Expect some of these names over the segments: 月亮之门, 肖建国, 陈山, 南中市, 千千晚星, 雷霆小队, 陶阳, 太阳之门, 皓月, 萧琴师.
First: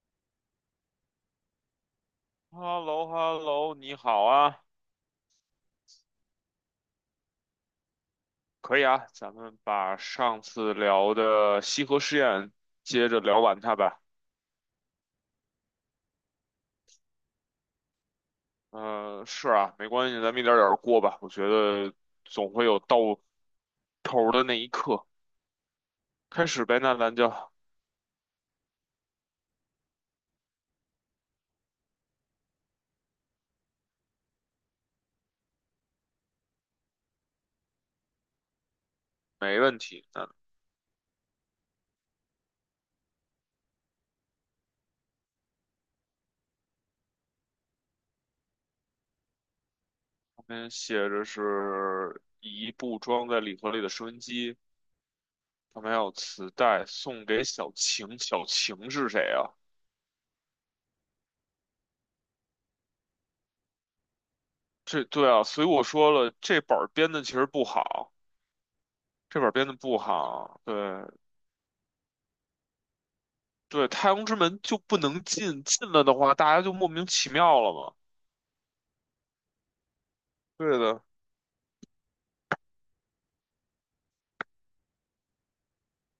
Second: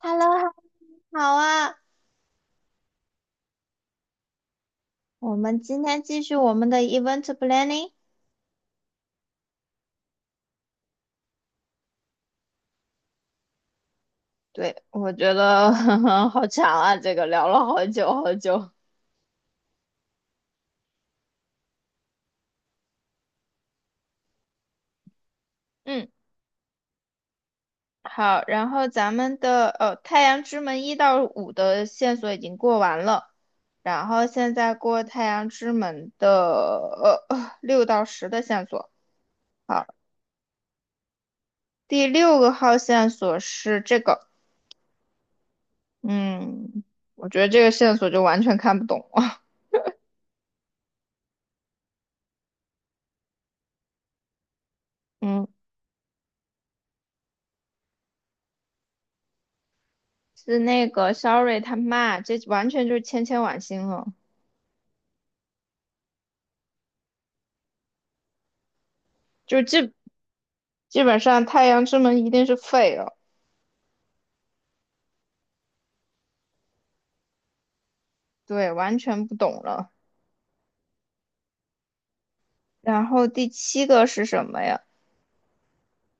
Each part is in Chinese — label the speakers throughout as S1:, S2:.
S1: Hello,好啊，
S2: h e l l o h e l l o 你好啊。
S1: 我们今天继续我们的 event planning。
S2: 可以啊，咱们把上次聊的西河实验接着聊完它吧。
S1: 对，我觉得 好长啊，这个聊了好久好久。
S2: 嗯、是啊，没关系，咱们一点儿点儿过吧。我觉得总会有到头儿的那一刻。
S1: 嗯，
S2: 开始呗，那咱就
S1: 好，然后咱们的《太阳之门》一到五的线索已经过完了，然后现在过《太阳之门》的六到十的线索。
S2: 没问
S1: 好，
S2: 题。那
S1: 第六个号线索是这个，嗯，我觉得这个线索就完全看不懂。
S2: 旁边写着是一部装在礼盒里的收音机，
S1: 嗯。
S2: 旁边还有磁带，送给小晴。小晴是谁啊？
S1: 是那个 Sorry 他妈，这完全就是千千晚星了，
S2: 这对啊，所以我说了，这本儿编的其实不好。这本儿
S1: 就
S2: 编的
S1: 基
S2: 不好，对。
S1: 基本上太阳之门一定是废了，
S2: 对，太阳之门就不能进，进了的话，大家就莫名其妙了嘛。
S1: 对，完全不懂了。
S2: 对的。
S1: 然后第七个是什么呀？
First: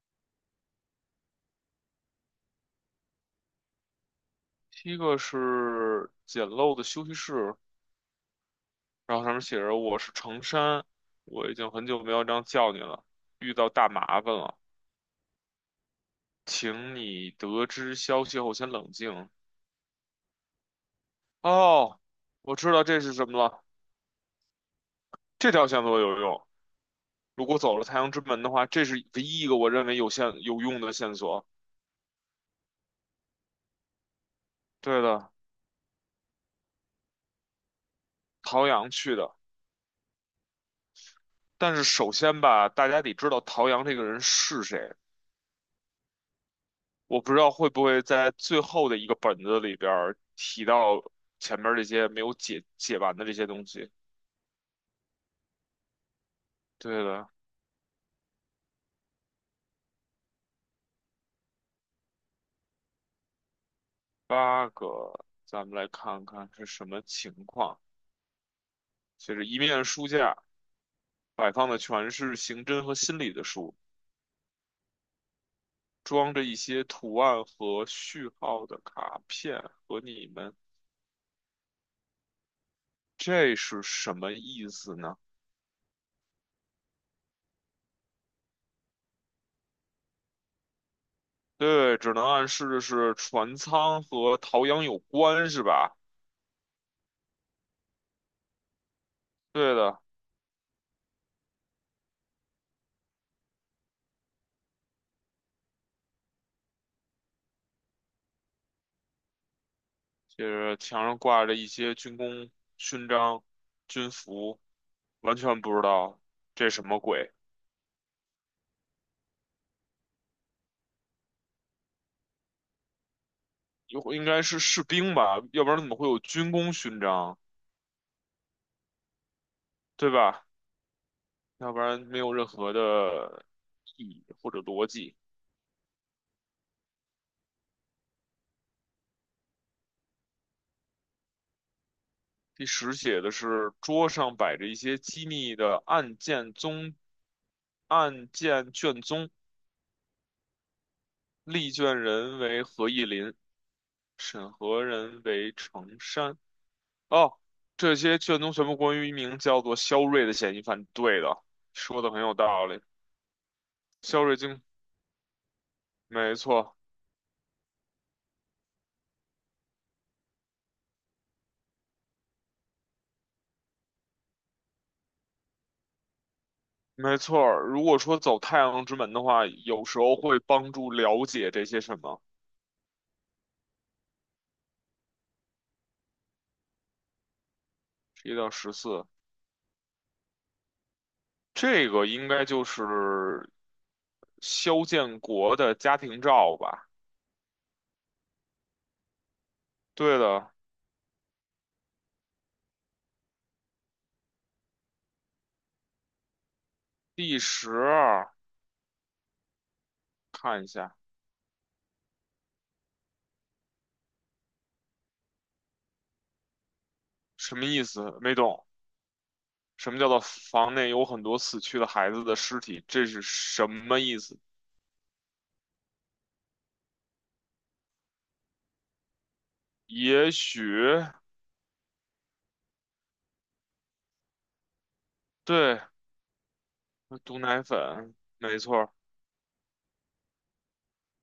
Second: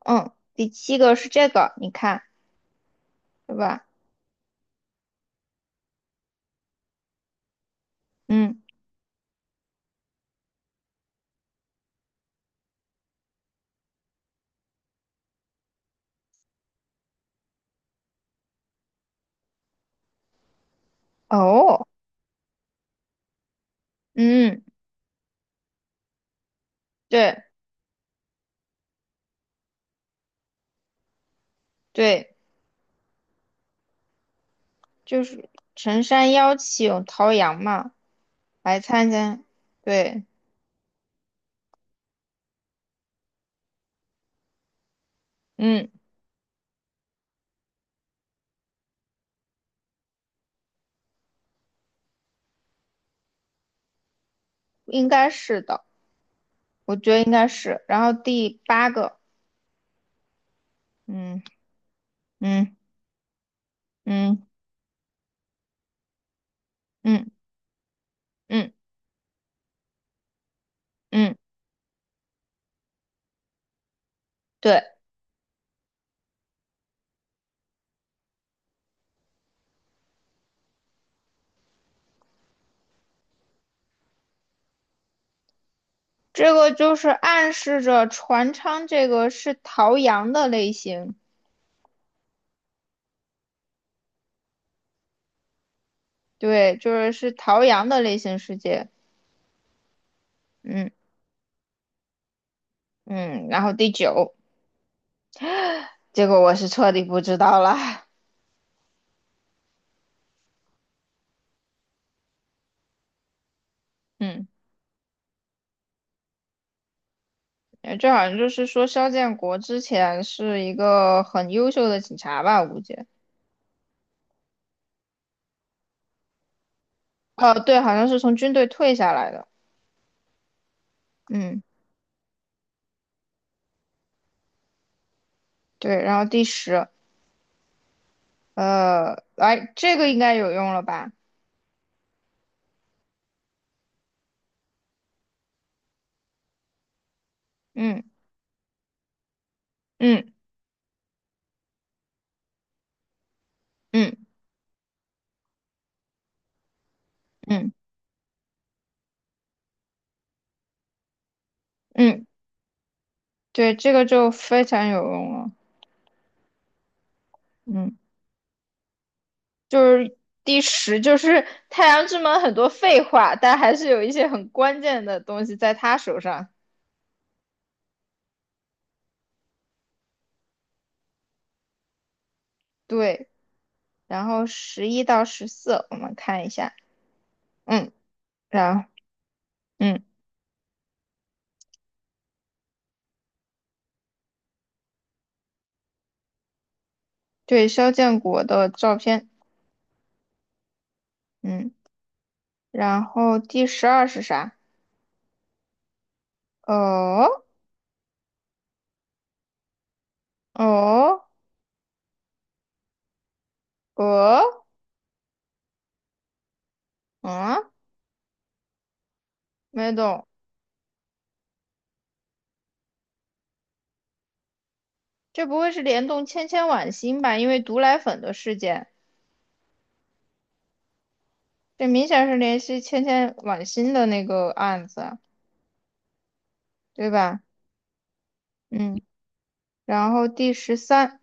S1: 嗯，第七个是这个，你看，对吧？
S2: 第一个是简陋的休息室，
S1: 嗯，
S2: 然后上面写着“我是程山”，我已经很久没有这样叫你了，遇到大麻烦了，请你得知消息后先冷静。
S1: 哦，
S2: 哦，我知道这是什么了，
S1: 嗯，
S2: 这条线索有用。
S1: 对
S2: 如果走了太阳之门的话，这是唯一一个我认为有线有用的线索。
S1: 对，
S2: 对
S1: 就
S2: 的，
S1: 是陈山邀请陶阳嘛
S2: 陶
S1: 来
S2: 阳
S1: 参
S2: 去的。
S1: 加，对，
S2: 但是首先吧，大家得知道陶阳这个人是谁。
S1: 嗯，
S2: 我不知道会不会在最后的一个本子里边儿提到前面这些没有解完的这些东西。
S1: 应该是的，我
S2: 对
S1: 觉得
S2: 了，
S1: 应该是。然后第八个，嗯嗯嗯
S2: 八个，咱们来看看是什么
S1: 嗯
S2: 情况。
S1: 嗯。
S2: 就是一面书架
S1: 嗯，
S2: 摆放的全是刑侦和心理的书，
S1: 对，
S2: 装着一些图案和序号的卡片和你们，这是什么意思呢？
S1: 这个就是暗示着船舱这个是陶阳的类型，
S2: 对，只能暗示的是船舱和陶阳有关，是吧？
S1: 对，就是是陶阳的类型世界。
S2: 对的。
S1: 嗯嗯，然后第九，结果我是彻底不知道了。
S2: 就是墙上挂着一些军功勋章、军
S1: 嗯，
S2: 服，完全不知道这什么鬼。
S1: 这好像就是说肖建国之前是一个很优秀的警察吧，我估计。
S2: 有应该是士兵吧，要不然怎么会有军功勋章，
S1: 哦，对，好像是从军队退下来的。
S2: 对吧？
S1: 嗯，
S2: 要不然没有任何的意义或者逻辑。
S1: 对，然后第十，呃，来，这个应该有用了吧？
S2: 第十写的是桌上摆着一些机密的
S1: 嗯
S2: 案件卷宗，
S1: 嗯
S2: 立卷人为何意林。
S1: 嗯
S2: 审核人为成山。哦，
S1: 嗯
S2: 这些卷宗全部关于一名叫做肖瑞的嫌疑犯。对的，说的很
S1: 嗯
S2: 有道理。
S1: 对，这个
S2: 肖
S1: 就
S2: 瑞经，
S1: 非常有用了。
S2: 没错。
S1: 嗯，就是第十，就是太阳之门很多废话，但还是有一些很关键的东西在他手上。
S2: 没错儿，如果说走太阳之门的话，有时候会帮助了解这些什么。
S1: 对，然后十一到十四，我们看一下。嗯，
S2: 一到十
S1: 然
S2: 四，
S1: 嗯，
S2: 这个应该就是肖建国的家庭照吧？
S1: 对，肖建国的照片。
S2: 对的。
S1: 嗯，然后第十二是啥？
S2: 第
S1: 哦
S2: 十二，看一下
S1: 哦哦，
S2: 什么
S1: 嗯，
S2: 意思？没懂。
S1: 没
S2: 什么叫做
S1: 懂，
S2: 房内有很多死去的孩子的尸体？这是什么意思？
S1: 这不会是联动千千晚星吧？因为毒奶粉的事件。
S2: 也许。
S1: 这明显是联系千千晚心的那个案子啊
S2: 对，
S1: 对
S2: 毒
S1: 吧？
S2: 奶粉，没错儿。
S1: 嗯，然后第十三，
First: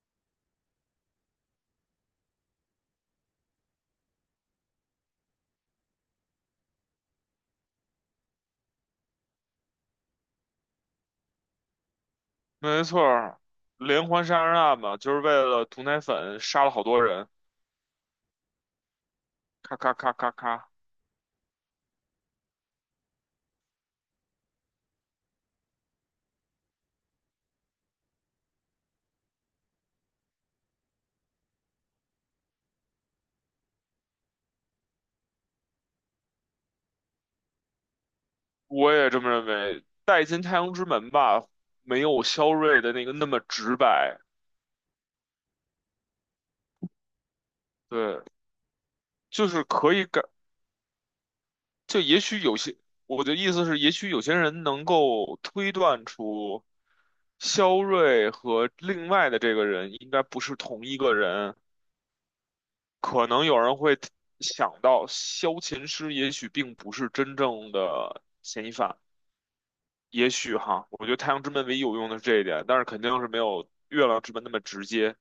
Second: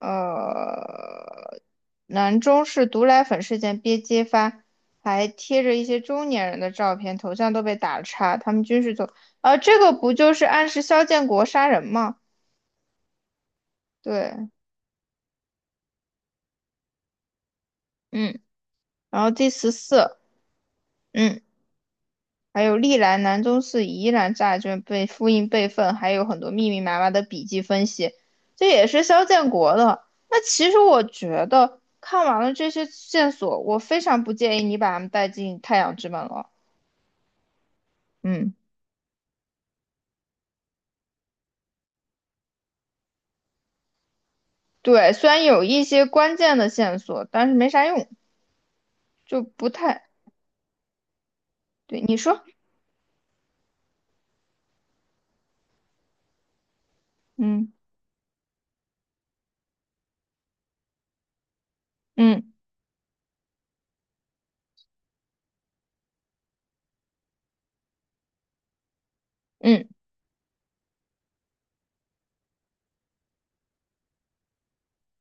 S1: 呃，南中市毒奶粉事件被揭发，还贴着一些中年人的照片，头像都被打叉，他们均是走，呃，这个不就是暗示肖建国杀人吗？
S2: 没错儿，连环杀
S1: 对，
S2: 人案嘛，就是为了毒奶粉杀了好多人，
S1: 嗯，然后第十
S2: 咔咔咔
S1: 四。
S2: 咔咔。
S1: 嗯。还有历来南中市疑难债券被复印备份，还有很多密密麻麻的笔记分析，这也是肖建国的。那其实我觉得看完了这些线索，我非常不建议你把他们带进太阳之门了。嗯，
S2: 我也这么认为，《带进太阳之门》吧，没有肖瑞的那个那么直白。
S1: 对，虽然有一些关键的线索，但是没啥用，
S2: 对，
S1: 就
S2: 就是
S1: 不
S2: 可以
S1: 太，
S2: 感，
S1: 对，
S2: 就
S1: 你
S2: 也许
S1: 说，
S2: 有些，我的意思是，也许有些人能够推断出。
S1: 嗯
S2: 肖瑞和另外的这个人应该不是同一个人，
S1: 嗯
S2: 可能有人会想到萧琴师也许并不是真正的嫌疑犯，
S1: 嗯，
S2: 也许哈，我觉得太阳之门唯一有用的是这一点，但是肯定是没有月亮之门那么直接。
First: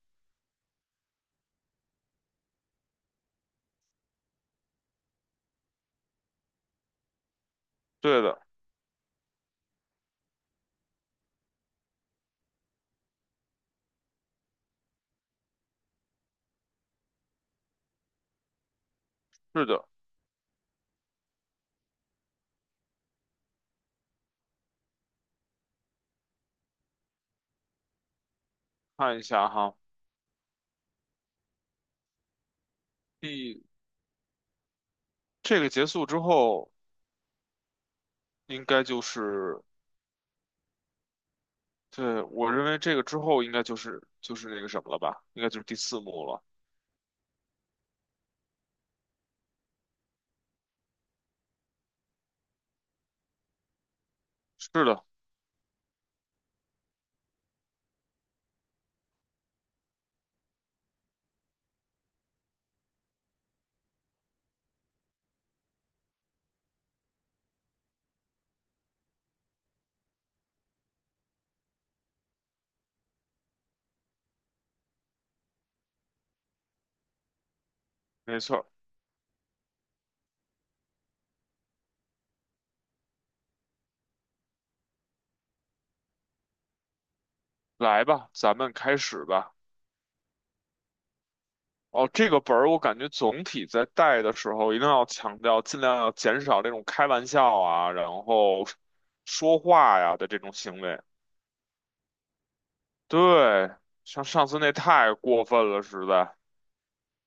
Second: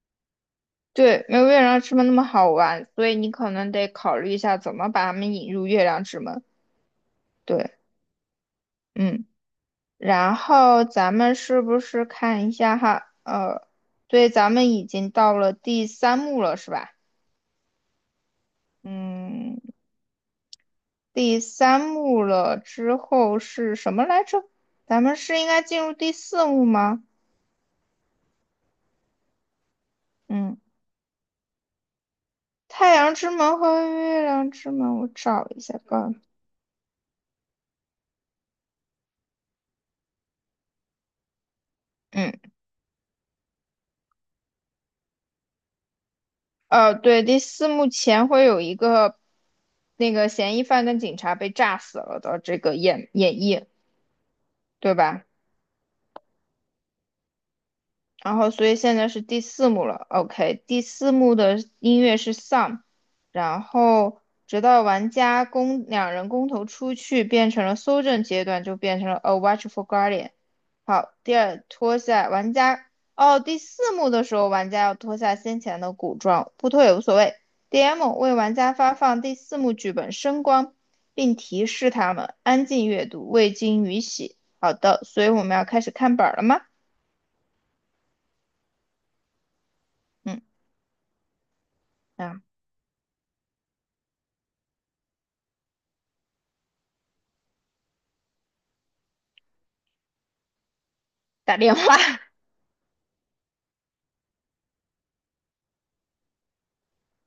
S1: 对，没有月亮之门那么好玩，所以你可能得考虑一下怎么把他们引入月亮之门。对，
S2: 对的。
S1: 嗯。然后咱们是不是看一下哈？呃，对，咱们已经到了第三幕了，是吧？嗯，
S2: 是的。
S1: 第三幕了之后是什么来着？咱们是应该进入第四幕吗？
S2: 看一下哈，
S1: 嗯，太阳之门
S2: 第，
S1: 和月亮之门，我找一
S2: 这个
S1: 下
S2: 结束
S1: 吧。
S2: 之后，应该就是，对，
S1: 嗯，
S2: 我认为这个之后应该就是那个什么了吧，应该就是第四幕了。
S1: 呃，对，第四幕前会有一个那个嫌疑犯跟警察被炸死了的这个演绎，
S2: 是
S1: 对
S2: 的，
S1: 吧？然后所以现在是第四幕了，OK，第四幕的音乐是 Some，然后直到玩家公两人公投出去变成了搜证阶段，就变成了 A Watch for Guardian。好，第二脱下玩家，哦，第四幕的时候玩家要脱下先前的古装，不脱也无所谓。DM 为
S2: 没
S1: 玩
S2: 错儿。
S1: 家发放第四幕剧本声光，并提示他们安静阅读，未经允许。好的，所以我们要开始看本儿了吗？
S2: 来吧，咱们开始吧。
S1: 嗯。
S2: 哦，这个
S1: 然
S2: 本儿我感觉总体在带的时候，一定要强调，尽量要减少这种开玩笑啊，然后说话呀的这种行为。
S1: 打电话，
S2: 对，像上次那太过分了，实在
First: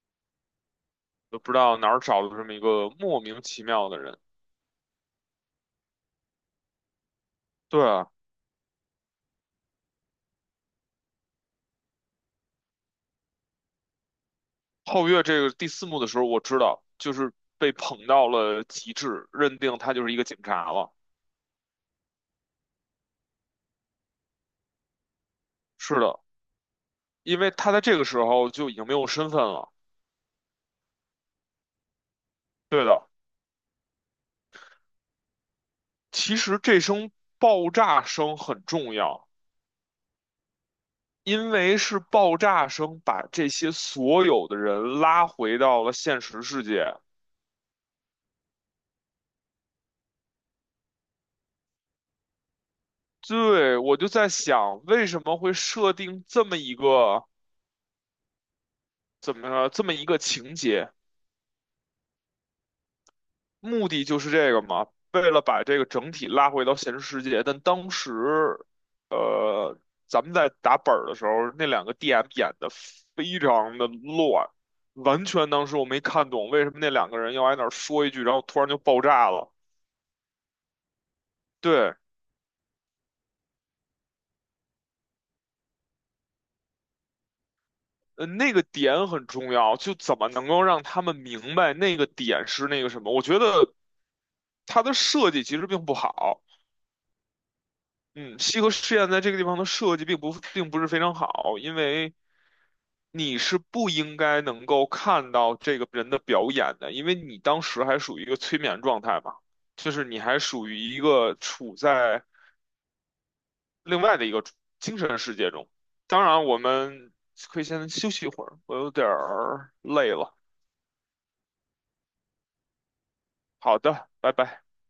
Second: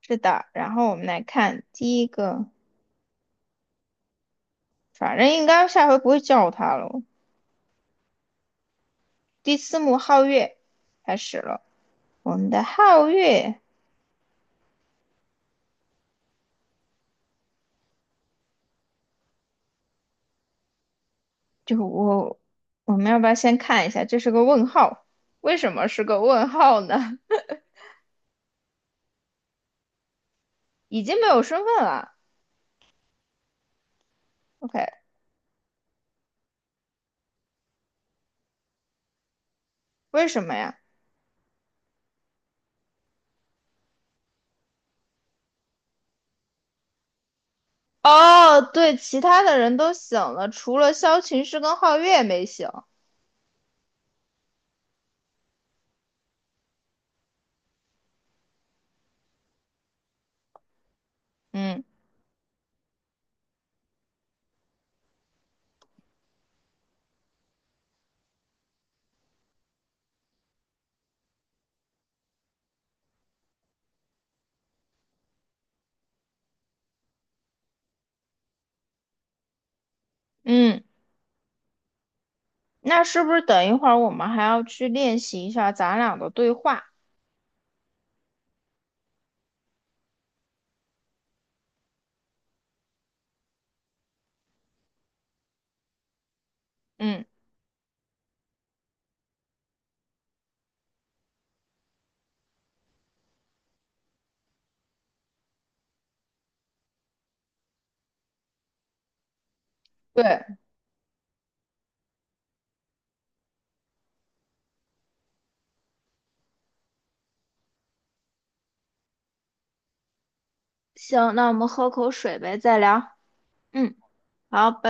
S1: 是的。然后我们来
S2: 都不知
S1: 看
S2: 道哪儿
S1: 第一
S2: 找的这
S1: 个，
S2: 么一个莫名其妙的人。
S1: 反正应该下回不会叫他了。
S2: 对啊，
S1: 第四幕皓月开始了，我们的皓月
S2: 后月这个第四幕的时候，我知道就是被捧到了极致，认定他就是一个警察了。
S1: 就我，我们要不要先看一下？这是个问号，为什么
S2: 是
S1: 是
S2: 的，
S1: 个问号呢？
S2: 因为他在这个时候就已经没有身份了。
S1: 已经没有身份了。
S2: 对的。
S1: OK，
S2: 其实这声爆炸声很重要，
S1: 为什么呀？
S2: 因为是爆炸声把这些所有的人拉回到了现实世界。
S1: 哦，对，其他的人都醒了，除了萧琴师跟皓月没醒。
S2: 对，我就在想，为什么会设定这么一个怎么这么一个情节？
S1: 嗯
S2: 目的就是这个嘛，为了把这个整体拉回到现实世界。但当时，呃，咱们在打本儿的时候，那两个 DM 演的非常的乱，完全当时我没看懂为什么那两个人要挨那儿说一句，然后突然就爆炸了。
S1: 嗯，
S2: 对，
S1: 那是不是等一会儿我们还要去练习一下咱俩的对话？
S2: 那个点很重要，就怎么能够让他们明白那个点是那个什么？我觉得它的设计其实并不好。
S1: 嗯，
S2: 嗯，西河试验在这个地方的设计并不是非常好，因为你是不应该能够看到这个人的表演的，因为你当时还属于一个催眠状态嘛，就是你
S1: 对，
S2: 还属于一个处在另外的一个精神世界中。当然，我们可以先休息一会儿，我有点儿累了。
S1: 行，那我们喝口水呗，再聊。
S2: 好
S1: 嗯，
S2: 的，拜拜。
S1: 好，拜。